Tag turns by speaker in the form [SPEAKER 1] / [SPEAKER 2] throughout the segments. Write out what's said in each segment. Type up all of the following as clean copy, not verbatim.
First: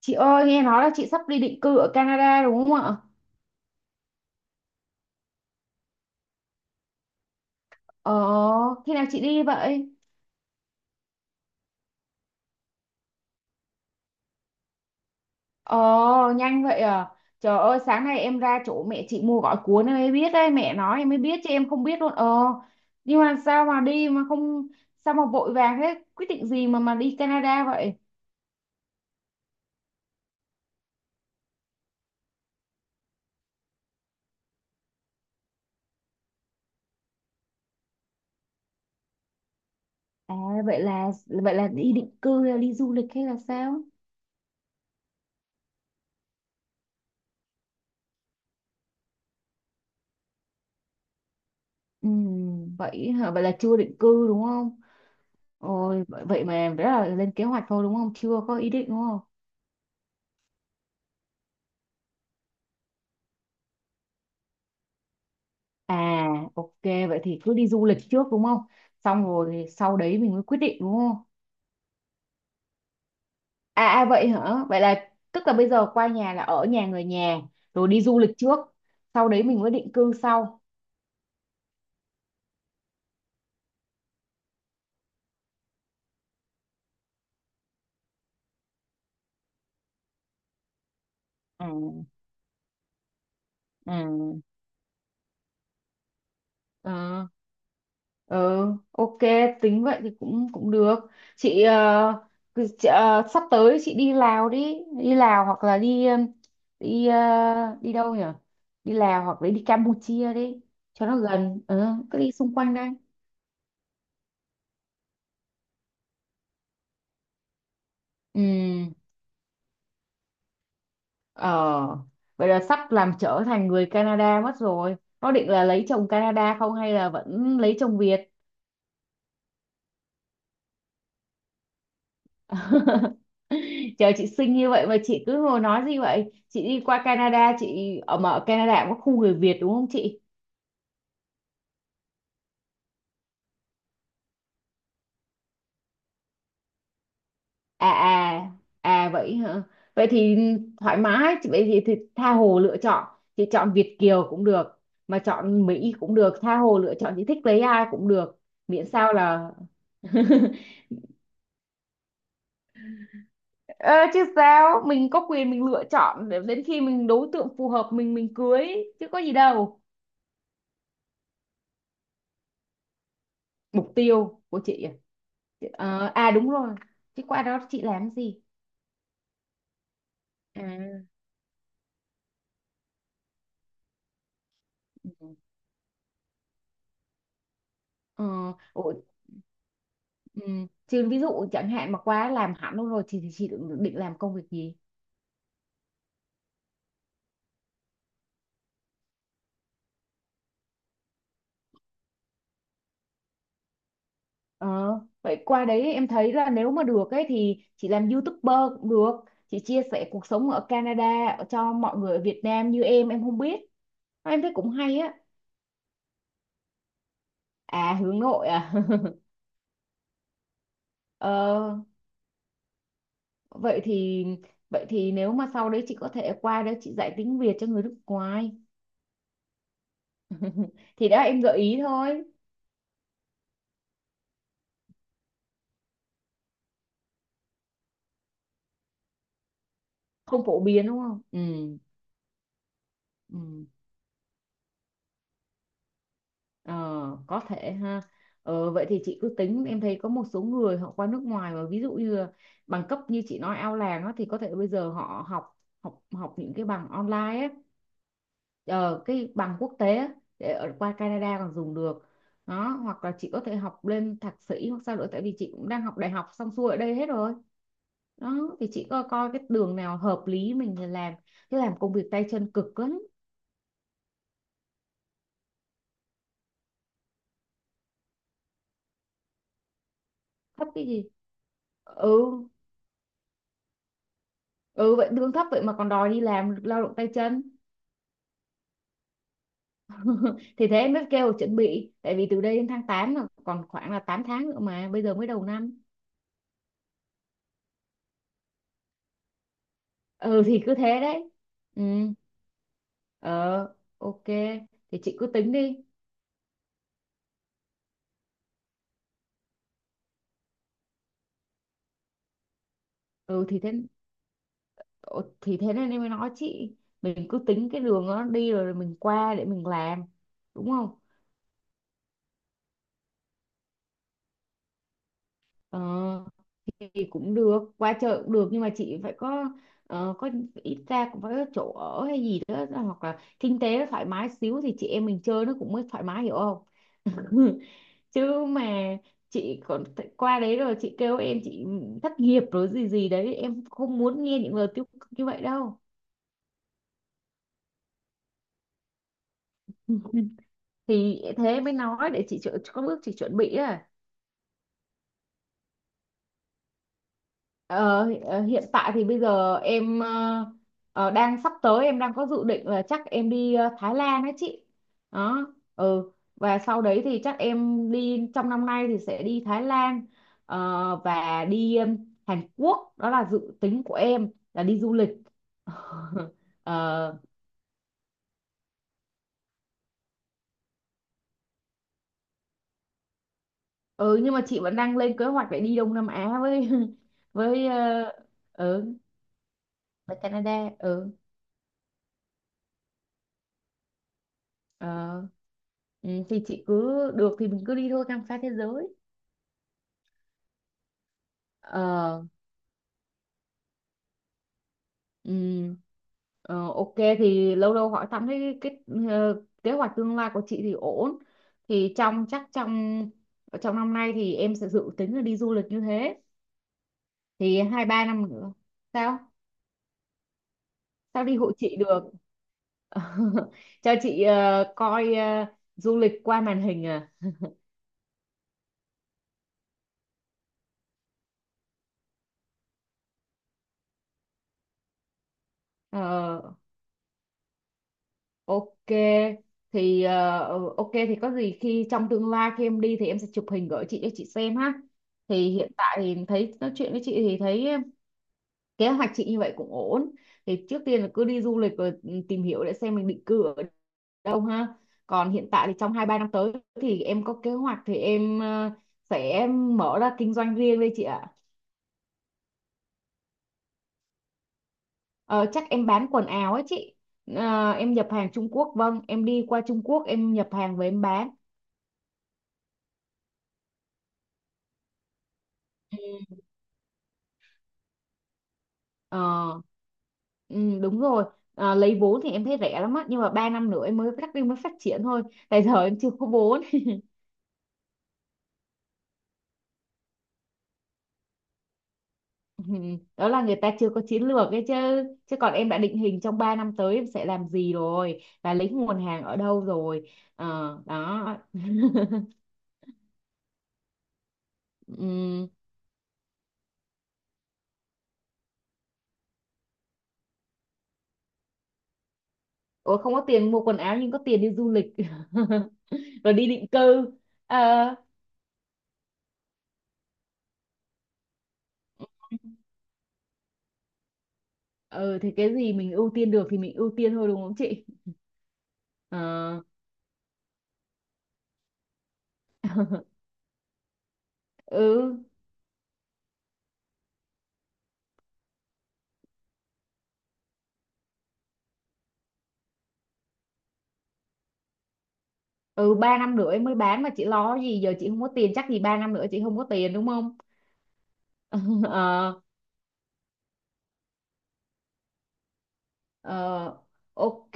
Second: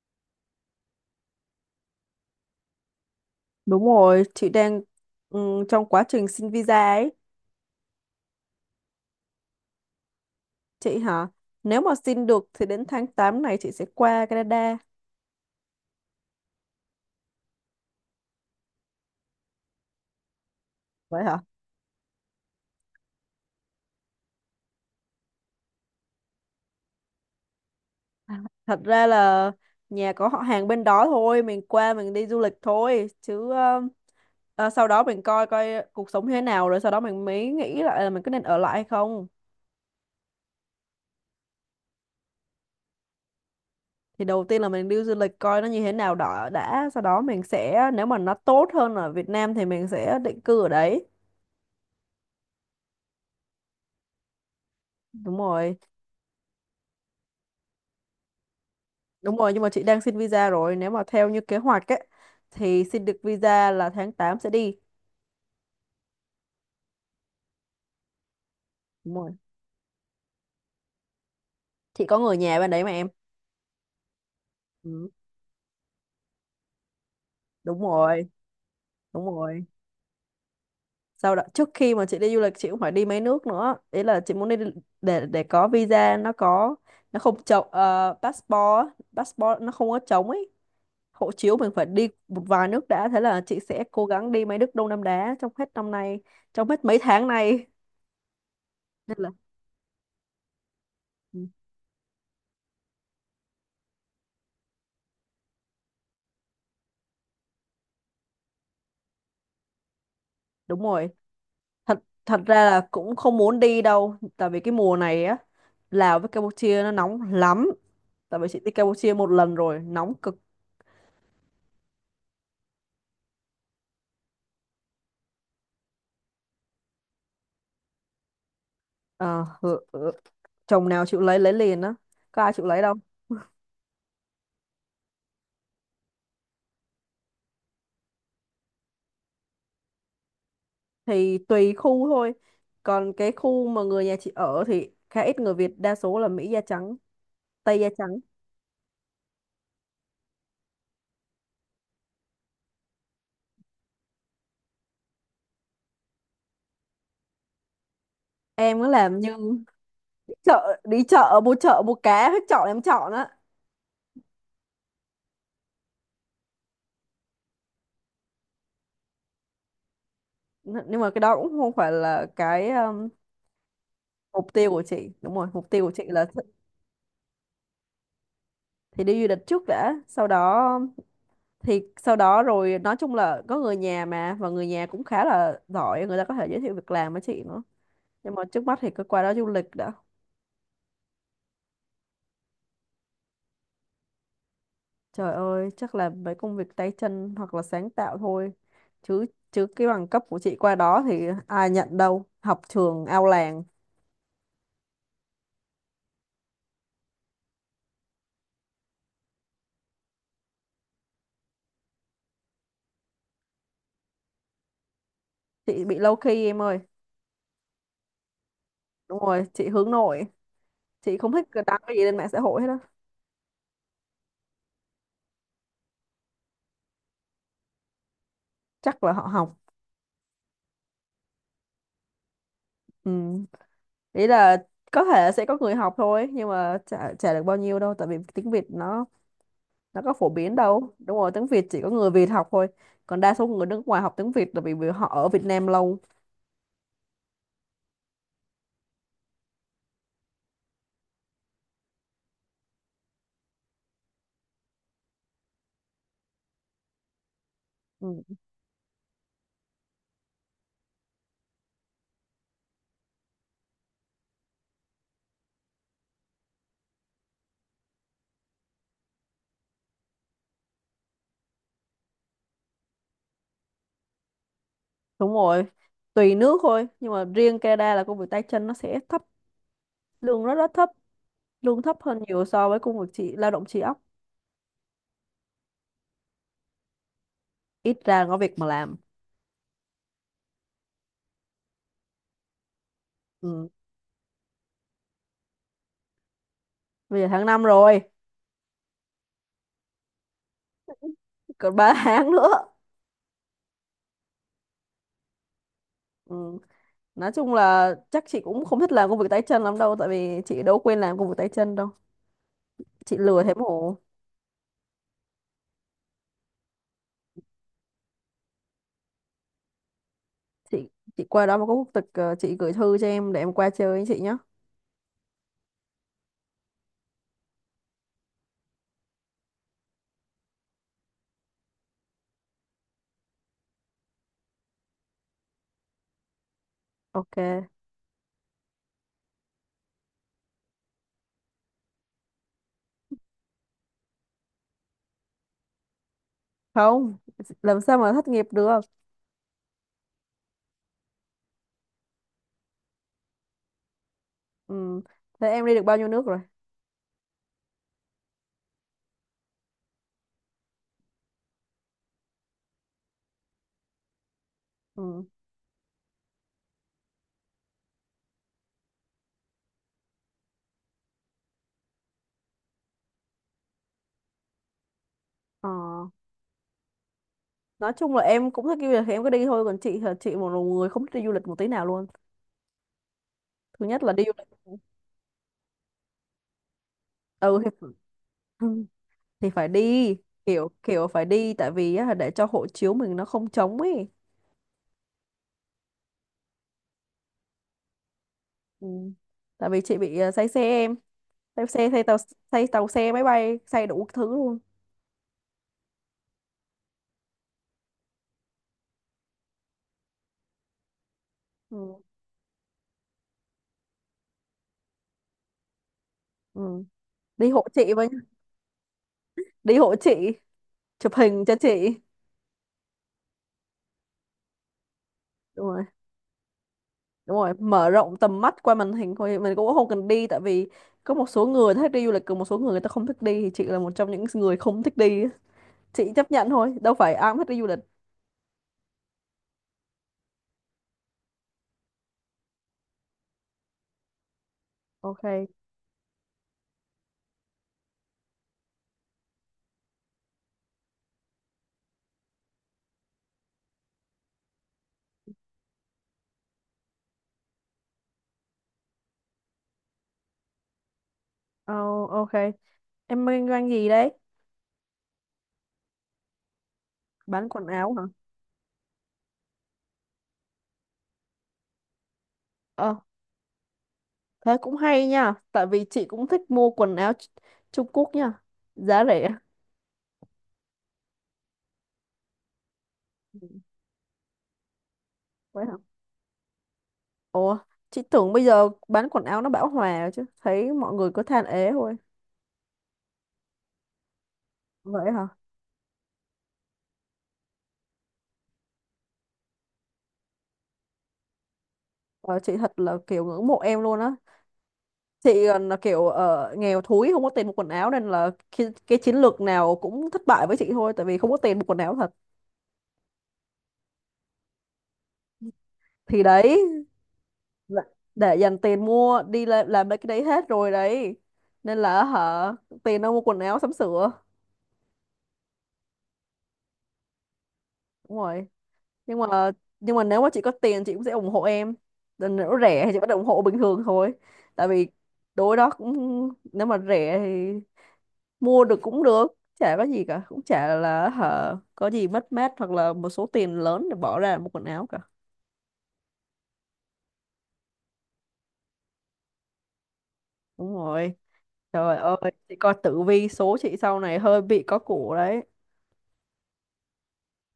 [SPEAKER 1] Chị ơi, nghe nói là chị sắp đi định cư ở Canada đúng không ạ?
[SPEAKER 2] Đúng rồi, chị đang trong quá trình xin visa ấy.
[SPEAKER 1] Ờ, Khi nào chị đi vậy?
[SPEAKER 2] Chị hả? Nếu mà xin được thì đến tháng 8 này chị sẽ qua Canada.
[SPEAKER 1] Ờ, Nhanh vậy à? Trời ơi, sáng nay em ra chỗ mẹ chị mua gói cuốn em mới biết đấy, mẹ nói em mới
[SPEAKER 2] Vậy hả?
[SPEAKER 1] biết chứ em không biết luôn. Ờ, nhưng mà sao mà đi mà không, sao mà vội vàng thế? Quyết định gì mà đi Canada vậy?
[SPEAKER 2] Thật ra là nhà có họ hàng bên đó thôi, mình qua mình đi du lịch thôi. Chứ sau đó mình coi coi cuộc sống như thế nào rồi sau đó mình mới nghĩ lại là mình có nên ở lại hay không.
[SPEAKER 1] À, vậy là vậy là đi định cư hay là đi du lịch hay là sao?
[SPEAKER 2] Thì đầu tiên là mình đi du lịch coi nó như thế nào đó đã. Sau đó mình sẽ, nếu mà nó tốt hơn ở Việt Nam thì mình sẽ định cư ở đấy.
[SPEAKER 1] Ừ, vậy hả? Vậy là chưa định cư đúng không?
[SPEAKER 2] Đúng rồi.
[SPEAKER 1] Ôi, vậy vậy mà đó là lên kế hoạch thôi đúng không? Chưa có ý định đúng không?
[SPEAKER 2] Đúng rồi, nhưng mà chị đang xin visa rồi. Nếu mà theo như kế hoạch ấy, thì xin được visa là tháng 8 sẽ đi.
[SPEAKER 1] À, ok, vậy thì cứ đi du lịch trước đúng không?
[SPEAKER 2] Đúng
[SPEAKER 1] Xong
[SPEAKER 2] rồi.
[SPEAKER 1] rồi thì sau đấy mình mới quyết định đúng không?
[SPEAKER 2] Chị có người nhà bên đấy mà em.
[SPEAKER 1] À, vậy hả? Vậy
[SPEAKER 2] Ừ,
[SPEAKER 1] là tức là bây giờ qua nhà là ở nhà người nhà,
[SPEAKER 2] đúng
[SPEAKER 1] rồi đi du
[SPEAKER 2] rồi,
[SPEAKER 1] lịch trước,
[SPEAKER 2] đúng
[SPEAKER 1] sau đấy mình
[SPEAKER 2] rồi.
[SPEAKER 1] mới định cư sau.
[SPEAKER 2] Sau đó, trước khi mà chị đi du lịch, chị cũng phải đi mấy nước nữa. Ý là chị muốn đi để có visa, nó không trống, passport nó không có trống ấy. Hộ chiếu
[SPEAKER 1] Ừ.
[SPEAKER 2] mình phải đi một vài nước đã. Thế là chị sẽ
[SPEAKER 1] Ừ.
[SPEAKER 2] cố gắng đi mấy nước Đông Nam Á trong hết năm nay, trong hết mấy
[SPEAKER 1] Ờ,
[SPEAKER 2] tháng này.
[SPEAKER 1] ờ,
[SPEAKER 2] Nên
[SPEAKER 1] ok,
[SPEAKER 2] là,
[SPEAKER 1] tính vậy thì cũng cũng được.
[SPEAKER 2] ừ,
[SPEAKER 1] Chị, ờ, chị, sắp tới chị đi Lào đi, đi Lào hoặc là đi ờ, đi đâu nhỉ? Đi Lào hoặc là đi Campuchia đi,
[SPEAKER 2] đúng
[SPEAKER 1] cho
[SPEAKER 2] rồi.
[SPEAKER 1] nó gần. Ờ,
[SPEAKER 2] Thật
[SPEAKER 1] Cứ đi
[SPEAKER 2] thật
[SPEAKER 1] xung
[SPEAKER 2] ra
[SPEAKER 1] quanh
[SPEAKER 2] là
[SPEAKER 1] đây.
[SPEAKER 2] cũng không muốn đi đâu, tại vì cái mùa này á, Lào với Campuchia nó nóng lắm, tại
[SPEAKER 1] Ừ,
[SPEAKER 2] vì chị đi Campuchia một lần rồi nóng cực.
[SPEAKER 1] ờ, vậy là sắp làm trở thành người Canada mất rồi. Có định là lấy chồng Canada không hay là vẫn lấy chồng Việt?
[SPEAKER 2] Ờ, ừ, ừ, chồng nào chịu lấy liền á, có ai chịu lấy đâu.
[SPEAKER 1] Chờ chị xinh như vậy mà chị cứ ngồi nói gì vậy? Chị đi qua Canada, chị ở Canada cũng có khu người Việt đúng không chị?
[SPEAKER 2] Thì tùy khu thôi, còn cái khu mà người nhà chị ở thì khá ít người Việt, đa số là Mỹ da trắng, Tây da
[SPEAKER 1] À
[SPEAKER 2] trắng.
[SPEAKER 1] à, à, vậy hả? Vậy thì thoải mái, chị vậy thì tha hồ lựa chọn. Chị chọn Việt kiều cũng được, mà chọn Mỹ cũng được, tha hồ lựa chọn chị thích lấy ai cũng được,
[SPEAKER 2] Em
[SPEAKER 1] miễn
[SPEAKER 2] nó
[SPEAKER 1] sao
[SPEAKER 2] làm như
[SPEAKER 1] là
[SPEAKER 2] chợ đi chợ mua, chợ mua cá hết chọn em chọn á.
[SPEAKER 1] Ờ, chứ sao mình có quyền mình lựa chọn để đến khi mình đối tượng phù hợp mình cưới chứ có gì đâu.
[SPEAKER 2] Nhưng mà cái đó cũng không phải là cái
[SPEAKER 1] Mục tiêu
[SPEAKER 2] mục
[SPEAKER 1] của
[SPEAKER 2] tiêu của
[SPEAKER 1] chị à?
[SPEAKER 2] chị. Đúng rồi, mục tiêu của chị là
[SPEAKER 1] À, đúng rồi, chứ qua đó chị làm gì?
[SPEAKER 2] thì đi du lịch trước đã, sau đó
[SPEAKER 1] À.
[SPEAKER 2] thì sau đó rồi nói chung là có người nhà mà, và người nhà cũng khá
[SPEAKER 1] Ừ.
[SPEAKER 2] là giỏi, người ta có thể giới thiệu việc làm với chị nữa. Nhưng mà
[SPEAKER 1] Ờ,
[SPEAKER 2] trước mắt thì
[SPEAKER 1] ủa,
[SPEAKER 2] cứ qua đó du lịch đã.
[SPEAKER 1] ừ. Chứ ví dụ chẳng hạn mà qua làm hẳn luôn rồi thì chị định làm công việc gì?
[SPEAKER 2] Trời ơi, chắc là mấy công việc tay chân hoặc là sáng tạo thôi, chứ chứ cái bằng cấp của chị qua đó thì ai nhận đâu, học trường ao làng.
[SPEAKER 1] ờ, Vậy qua đấy em thấy là nếu mà được ấy thì chị làm YouTuber cũng được, chị chia sẻ cuộc sống ở Canada cho mọi người ở Việt Nam như em không biết, em thấy cũng hay á.
[SPEAKER 2] Chị bị low key em ơi.
[SPEAKER 1] À hướng nội à?
[SPEAKER 2] Đúng rồi, chị hướng nội, chị không thích
[SPEAKER 1] Ờ,
[SPEAKER 2] đăng cái gì lên mạng xã hội hết á.
[SPEAKER 1] vậy thì vậy thì nếu mà sau đấy chị có thể qua đấy chị dạy tiếng Việt cho người nước ngoài.
[SPEAKER 2] Chắc là họ học.
[SPEAKER 1] Thì đó em gợi ý thôi,
[SPEAKER 2] Ừ. Nghĩ là có thể sẽ có người học thôi, nhưng mà chả được bao nhiêu đâu, tại vì tiếng Việt nó có phổ
[SPEAKER 1] không
[SPEAKER 2] biến
[SPEAKER 1] phổ biến
[SPEAKER 2] đâu.
[SPEAKER 1] đúng
[SPEAKER 2] Đúng
[SPEAKER 1] không?
[SPEAKER 2] rồi,
[SPEAKER 1] Ừ,
[SPEAKER 2] tiếng Việt chỉ có người Việt học thôi. Còn đa số người
[SPEAKER 1] ừ.
[SPEAKER 2] nước ngoài học tiếng Việt là vì vì họ ở Việt Nam lâu.
[SPEAKER 1] Ờ, có thể ha. Vậy thì chị cứ tính, em thấy có một số người họ qua nước ngoài mà ví dụ như là bằng cấp như chị nói ao làng á, thì có thể bây giờ họ học học học những cái bằng online ấy,
[SPEAKER 2] Ừ,
[SPEAKER 1] ờ, cái bằng quốc tế á, để ở qua Canada còn dùng được đó, hoặc là chị có thể học lên thạc sĩ hoặc sao nữa tại vì chị cũng đang học đại học xong xuôi ở đây hết rồi, đó thì chị coi coi cái đường nào hợp lý mình thì làm, chứ làm công việc tay chân cực lắm.
[SPEAKER 2] đúng rồi. Tùy nước thôi, nhưng mà riêng Canada là công việc tay chân nó sẽ thấp, lương rất
[SPEAKER 1] Thấp
[SPEAKER 2] rất
[SPEAKER 1] cái
[SPEAKER 2] thấp,
[SPEAKER 1] gì?
[SPEAKER 2] lương thấp
[SPEAKER 1] Ừ.
[SPEAKER 2] hơn nhiều so với công việc chị lao động trí óc.
[SPEAKER 1] Ừ vậy lương thấp vậy mà còn đòi đi làm lao động tay chân.
[SPEAKER 2] Ít ra có việc mà làm.
[SPEAKER 1] Thì thế mới kêu là chuẩn bị tại vì từ đây đến tháng 8 là còn
[SPEAKER 2] Ừ.
[SPEAKER 1] khoảng là 8 tháng nữa mà bây giờ mới đầu năm.
[SPEAKER 2] Bây giờ tháng 5 rồi,
[SPEAKER 1] Ừ thì cứ thế đấy.
[SPEAKER 2] còn
[SPEAKER 1] Ừ.
[SPEAKER 2] 3 tháng nữa.
[SPEAKER 1] Ờ, ok. Thì chị cứ tính đi.
[SPEAKER 2] Ừ. Nói chung là chắc chị cũng không thích làm công việc tay chân lắm đâu, tại vì chị đâu quên làm công việc tay chân đâu, chị lừa
[SPEAKER 1] Ừ
[SPEAKER 2] thế
[SPEAKER 1] thì thế,
[SPEAKER 2] mổ.
[SPEAKER 1] ờ, thì thế nên em mới nói chị mình cứ tính cái đường nó đi rồi mình qua để mình làm, đúng
[SPEAKER 2] chị
[SPEAKER 1] không?
[SPEAKER 2] chị qua đó mà có quốc tịch, chị gửi thư cho em để em qua chơi với chị nhé.
[SPEAKER 1] Ờ thì cũng được, qua chợ cũng được nhưng mà chị phải có, có ít ra cũng phải có chỗ ở hay gì đó hoặc là kinh tế nó thoải mái xíu thì chị em mình chơi nó cũng mới thoải mái hiểu không?
[SPEAKER 2] Ok,
[SPEAKER 1] Chứ mà chị còn qua đấy rồi chị kêu em chị thất nghiệp rồi gì gì đấy em không muốn nghe những lời tiêu cực như vậy đâu.
[SPEAKER 2] không, làm sao mà thất nghiệp được.
[SPEAKER 1] Thì thế em mới nói để chị có bước chị chuẩn bị à.
[SPEAKER 2] Ừ. Thế em đi được bao nhiêu nước rồi?
[SPEAKER 1] Hiện tại thì bây giờ em đang sắp tới em đang có dự định là chắc em đi Thái Lan đấy chị,
[SPEAKER 2] Ừ.
[SPEAKER 1] đó, ừ, và sau đấy thì chắc em đi trong năm nay thì sẽ đi Thái Lan, và đi Hàn Quốc, đó là dự tính của em là đi du lịch.
[SPEAKER 2] Ờ.
[SPEAKER 1] ờ,
[SPEAKER 2] Nói chung là em cũng thích đi du lịch thì em cứ đi thôi, còn chị là chị một người không thích đi du lịch một tí nào luôn. Thứ nhất là
[SPEAKER 1] ừ
[SPEAKER 2] đi du
[SPEAKER 1] nhưng mà
[SPEAKER 2] lịch
[SPEAKER 1] chị vẫn đang lên kế hoạch để đi Đông Nam Á với
[SPEAKER 2] ừ
[SPEAKER 1] với
[SPEAKER 2] thì, ừ,
[SPEAKER 1] ừ
[SPEAKER 2] thì phải đi,
[SPEAKER 1] với
[SPEAKER 2] kiểu
[SPEAKER 1] Canada.
[SPEAKER 2] kiểu
[SPEAKER 1] Ừ.
[SPEAKER 2] phải đi tại vì á, để cho hộ chiếu mình nó không trống ấy.
[SPEAKER 1] Ờ, ừ, thì chị cứ được thì mình cứ đi thôi khám phá thế
[SPEAKER 2] Ừ.
[SPEAKER 1] giới.
[SPEAKER 2] Tại vì chị bị say xe em, say xe say tàu,
[SPEAKER 1] Ờ.
[SPEAKER 2] say tàu xe máy bay say đủ thứ luôn.
[SPEAKER 1] Ừ, ờ, ok thì lâu lâu hỏi thăm thấy cái kế hoạch tương lai của chị thì ổn, thì
[SPEAKER 2] Ừ.
[SPEAKER 1] trong chắc trong trong năm nay thì em sẽ dự tính là đi du lịch như thế,
[SPEAKER 2] Ừ. Đi
[SPEAKER 1] thì
[SPEAKER 2] hộ
[SPEAKER 1] hai
[SPEAKER 2] chị
[SPEAKER 1] ba
[SPEAKER 2] với,
[SPEAKER 1] năm nữa. Sao?
[SPEAKER 2] đi hộ chị, chụp
[SPEAKER 1] Sao đi
[SPEAKER 2] hình
[SPEAKER 1] hộ
[SPEAKER 2] cho
[SPEAKER 1] chị
[SPEAKER 2] chị.
[SPEAKER 1] được? Cho chị coi,
[SPEAKER 2] Đúng rồi,
[SPEAKER 1] du lịch qua màn hình à?
[SPEAKER 2] đúng rồi, mở rộng tầm mắt qua màn hình thôi, mình cũng không cần đi, tại vì có một số người thích đi du lịch, còn một số người, người ta không thích đi, thì chị là một trong những người không thích đi á. Chị chấp
[SPEAKER 1] Ờ,
[SPEAKER 2] nhận thôi, đâu phải ai cũng thích đi du lịch.
[SPEAKER 1] ok thì ừ, ok thì có gì khi trong tương lai khi em đi thì em sẽ chụp hình gửi chị cho chị xem ha.
[SPEAKER 2] Ok.
[SPEAKER 1] Thì hiện tại thì thấy nói chuyện với chị thì thấy kế hoạch chị như vậy cũng ổn. Thì trước tiên là cứ đi du lịch rồi ừ, tìm hiểu để xem mình định cư ở đâu ha. Còn hiện tại thì trong 2 3 năm tới thì em có kế hoạch thì em sẽ mở ra kinh doanh riêng đây chị ạ.
[SPEAKER 2] Oh, ok, em kinh doanh gì đấy?
[SPEAKER 1] Ờ, chắc em bán quần áo ấy chị.
[SPEAKER 2] Bán quần
[SPEAKER 1] Ờ, em
[SPEAKER 2] áo hả?
[SPEAKER 1] nhập hàng Trung Quốc vâng, em đi qua Trung Quốc em nhập hàng về em bán.
[SPEAKER 2] Ờ, thế cũng hay nha, tại vì chị
[SPEAKER 1] Ừ.
[SPEAKER 2] cũng thích mua quần áo Trung Quốc nha, giá rẻ.
[SPEAKER 1] Ờ, ừ, đúng rồi. À, lấy vốn thì em thấy rẻ lắm á nhưng mà
[SPEAKER 2] Ừ,
[SPEAKER 1] ba năm nữa em mới phát triển thôi tại
[SPEAKER 2] vậy hả?
[SPEAKER 1] giờ em chưa có vốn.
[SPEAKER 2] Ủa, chị tưởng bây giờ bán quần áo nó bão hòa chứ, thấy mọi người cứ than ế thôi.
[SPEAKER 1] Ừ, đó là người ta chưa có chiến lược ấy chứ,
[SPEAKER 2] Vậy hả?
[SPEAKER 1] chứ còn em đã định hình trong 3 năm tới em sẽ làm gì rồi và lấy nguồn hàng ở đâu rồi. Ờ, đó.
[SPEAKER 2] Ờ, chị thật là kiểu ngưỡng mộ em luôn á. Chị
[SPEAKER 1] Ừm.
[SPEAKER 2] còn là kiểu nghèo thúi không có tiền mua quần áo, nên là cái chiến lược nào cũng thất bại với chị thôi, tại vì không có tiền mua quần áo thật.
[SPEAKER 1] Ủa không có tiền mua quần áo nhưng có tiền đi du lịch
[SPEAKER 2] Thì
[SPEAKER 1] rồi đi
[SPEAKER 2] đấy,
[SPEAKER 1] định cư. Ờ,
[SPEAKER 2] là- để dành tiền mua đi làm mấy cái đấy hết rồi đấy. Nên là hả, tiền đâu mua quần áo sắm sửa.
[SPEAKER 1] ừ, thì cái gì mình ưu tiên được thì mình ưu tiên thôi đúng không chị?
[SPEAKER 2] Đúng rồi. nhưng mà
[SPEAKER 1] Ờ.
[SPEAKER 2] nhưng mà nếu mà chị có tiền chị cũng sẽ ủng hộ em. Còn nếu rẻ thì chị vẫn ủng hộ bình thường thôi, tại vì
[SPEAKER 1] Ừ.
[SPEAKER 2] đối đó cũng, nếu mà rẻ thì mua được cũng được, chả có gì cả, cũng chả là hả có gì mất mát hoặc là một số tiền lớn để bỏ ra một quần áo cả.
[SPEAKER 1] Ừ ba năm nữa em mới bán mà chị lo gì, giờ chị không có tiền chắc gì ba năm nữa chị không có tiền đúng không?
[SPEAKER 2] Đúng rồi. Trời ơi,
[SPEAKER 1] ờ,
[SPEAKER 2] chị coi tử vi số chị sau này hơi bị có củ đấy.
[SPEAKER 1] ờ, ok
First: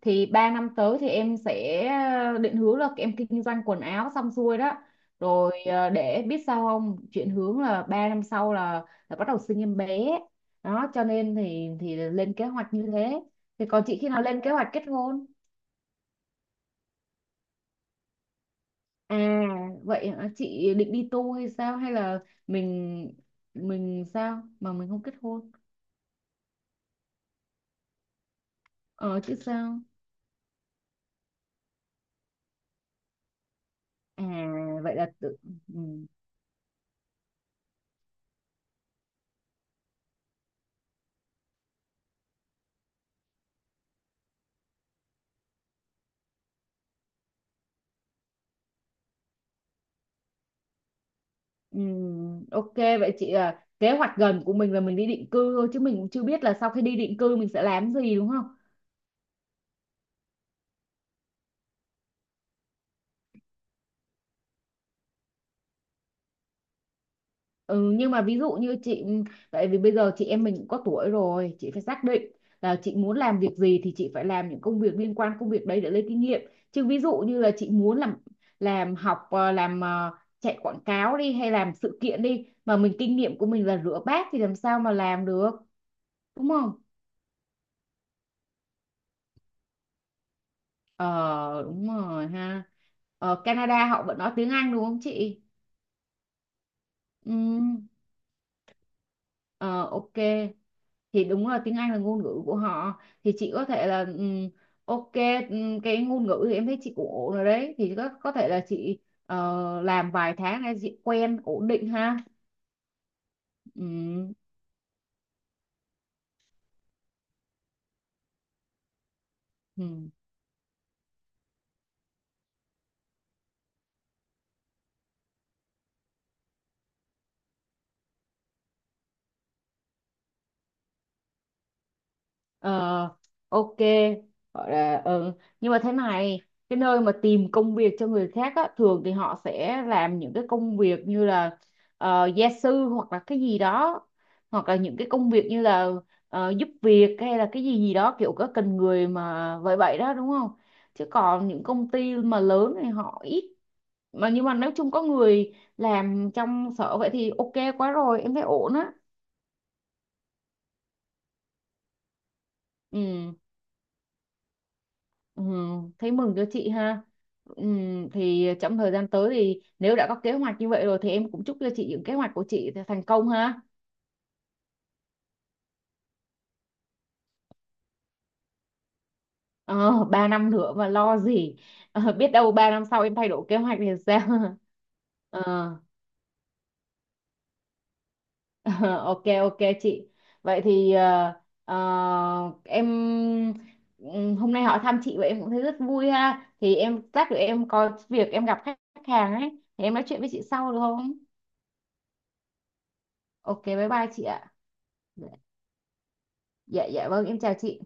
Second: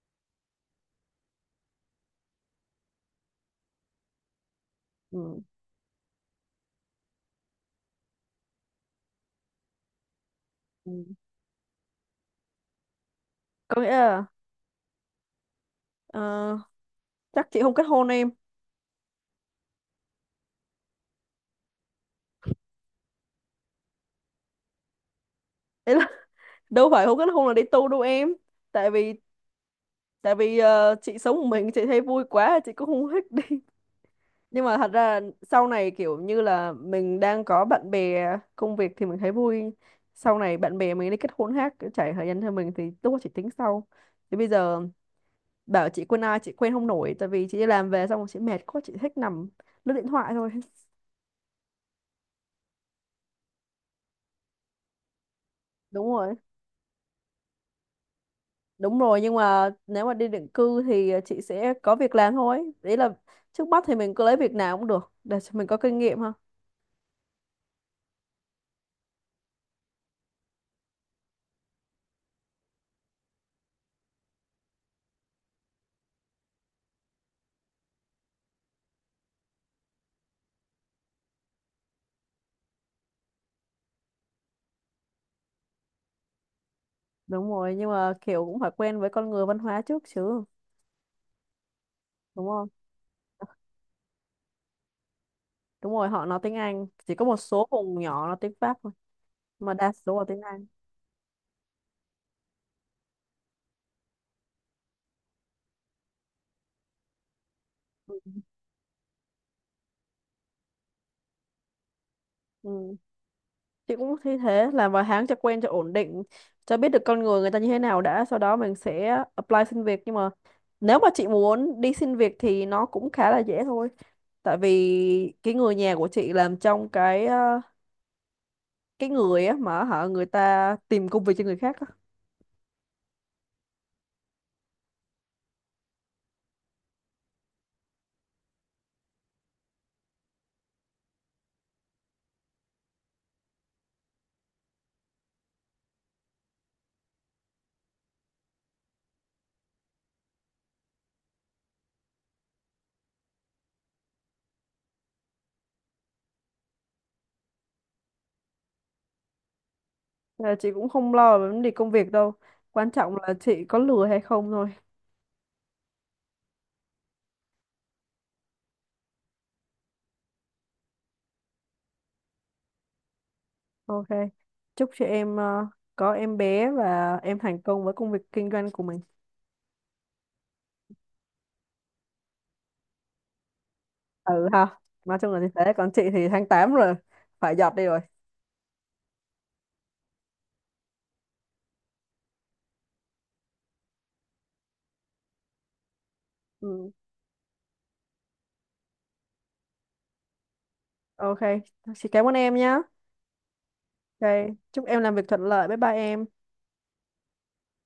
[SPEAKER 1] thì ba năm tới thì em sẽ định hướng là em kinh doanh quần áo xong xuôi đó,
[SPEAKER 2] Ừ.
[SPEAKER 1] rồi để biết sao không chuyển hướng là ba năm sau là bắt đầu sinh em bé, đó
[SPEAKER 2] Ừ.
[SPEAKER 1] cho nên thì lên kế hoạch như thế, thì
[SPEAKER 2] Có
[SPEAKER 1] còn
[SPEAKER 2] nghĩa
[SPEAKER 1] chị khi nào
[SPEAKER 2] là
[SPEAKER 1] lên kế hoạch kết hôn?
[SPEAKER 2] ờ, chắc chị không kết hôn em.
[SPEAKER 1] À vậy hả? Chị định đi tu hay sao hay là mình mình sao mà mình không kết hôn?
[SPEAKER 2] Ý là đâu phải không kết hôn là đi tu đâu em. tại vì
[SPEAKER 1] Ờ chứ sao?
[SPEAKER 2] tại vì chị sống một mình chị thấy vui quá, chị cũng không thích đi.
[SPEAKER 1] À
[SPEAKER 2] nhưng mà thật
[SPEAKER 1] vậy là
[SPEAKER 2] ra
[SPEAKER 1] tự.
[SPEAKER 2] sau
[SPEAKER 1] Ừ.
[SPEAKER 2] này kiểu như là mình đang có bạn bè, công việc thì mình thấy vui, sau này bạn bè mình đi kết hôn khác, trải thời gian theo mình thì lúc đó chị tính sau. Thì bây giờ bảo chị quen ai chị quen không nổi, tại vì chị đi làm về xong rồi chị mệt quá, chị thích nằm lướt điện thoại thôi.
[SPEAKER 1] Ừ. Ok vậy chị à, kế hoạch gần của mình là mình đi định cư thôi chứ mình
[SPEAKER 2] đúng
[SPEAKER 1] cũng chưa
[SPEAKER 2] rồi.
[SPEAKER 1] biết là sau khi đi định cư mình sẽ làm gì đúng không?
[SPEAKER 2] Đúng rồi, nhưng mà nếu mà đi định cư thì chị sẽ có việc làm thôi, đấy là trước mắt thì mình cứ lấy việc nào cũng được để cho mình có kinh nghiệm ha.
[SPEAKER 1] Ừ, nhưng mà ví dụ như chị ừ, tại vì bây giờ chị em mình cũng có tuổi rồi, chị phải xác định là chị muốn làm việc gì thì chị phải làm những công việc liên quan công việc đấy để lấy kinh nghiệm. Chứ ví dụ như là chị muốn làm, học làm chạy quảng cáo đi hay làm sự kiện đi mà mình kinh nghiệm của mình là rửa bát thì làm sao mà làm được, đúng không?
[SPEAKER 2] Đúng rồi, nhưng mà kiểu cũng phải quen với con người văn hóa trước chứ,
[SPEAKER 1] Ờ đúng rồi
[SPEAKER 2] đúng
[SPEAKER 1] ha.
[SPEAKER 2] không?
[SPEAKER 1] Ở Canada họ vẫn nói tiếng Anh đúng không chị?
[SPEAKER 2] Đúng rồi, họ nói tiếng Anh, chỉ có
[SPEAKER 1] Ừ.
[SPEAKER 2] một số vùng nhỏ nói tiếng Pháp thôi, mà
[SPEAKER 1] Ờ
[SPEAKER 2] đa
[SPEAKER 1] ok.
[SPEAKER 2] số là tiếng Anh.
[SPEAKER 1] Thì đúng là tiếng Anh là ngôn ngữ của họ. Thì chị có thể là ok, cái ngôn ngữ thì em thấy chị cũng ổn rồi đấy. Thì có
[SPEAKER 2] Ừ.
[SPEAKER 1] thể là chị làm vài tháng để chị quen ổn định ha.
[SPEAKER 2] Ừ. Chị cũng thấy thế, làm vài tháng cho quen cho ổn định, cho biết được con người người ta như thế nào đã, sau đó mình sẽ apply xin việc.
[SPEAKER 1] Ừ.
[SPEAKER 2] Nhưng mà nếu mà chị muốn đi xin việc thì nó cũng khá là dễ thôi, tại vì cái người nhà của chị làm trong cái cái người á mà hả người ta tìm công việc cho người khác á.
[SPEAKER 1] Ờ, ok gọi là ừ. Nhưng mà thế này, cái nơi mà tìm công việc cho người khác á, thường thì họ sẽ làm những cái công việc như là gia sư hoặc là cái gì đó, hoặc là những cái công việc như là giúp việc hay là cái gì gì đó kiểu có cần người mà vậy vậy đó đúng không? Chứ còn những công ty mà lớn thì họ ít. Mà nhưng mà nếu chung có người làm trong sở vậy thì ok quá rồi em thấy ổn á.
[SPEAKER 2] Ờ, chị cũng không lo về vấn đề công việc đâu. Quan trọng là
[SPEAKER 1] Ừ.
[SPEAKER 2] chị có lừa hay không thôi.
[SPEAKER 1] Ừ, thấy mừng cho chị ha. Ừ, thì trong thời gian tới thì nếu đã có kế hoạch như vậy rồi thì em cũng chúc cho chị những kế hoạch của chị thành công ha.
[SPEAKER 2] Ok. Chúc chị em có em bé và em thành công với công việc kinh doanh của mình.
[SPEAKER 1] Ờ, 3 năm nữa mà lo gì. Ờ, biết đâu 3 năm sau em thay đổi kế hoạch thì sao?
[SPEAKER 2] Ừ ha. Nói chung là
[SPEAKER 1] Ờ,
[SPEAKER 2] như thế. Còn chị thì tháng 8 rồi. Phải giọt đi rồi.
[SPEAKER 1] ok ok chị. Vậy thì em ừ, hôm nay hỏi thăm chị vậy em cũng thấy rất vui ha. Thì
[SPEAKER 2] Ừ.
[SPEAKER 1] em lát nữa em có việc em gặp khách khách hàng ấy thì em nói chuyện với chị sau được không?
[SPEAKER 2] Ok. Chị cảm ơn em nhá.
[SPEAKER 1] Ok bye bye chị
[SPEAKER 2] Ok.
[SPEAKER 1] ạ.
[SPEAKER 2] Chúc em làm việc thuận lợi. Bye bye em.
[SPEAKER 1] Dạ dạ vâng, em chào chị.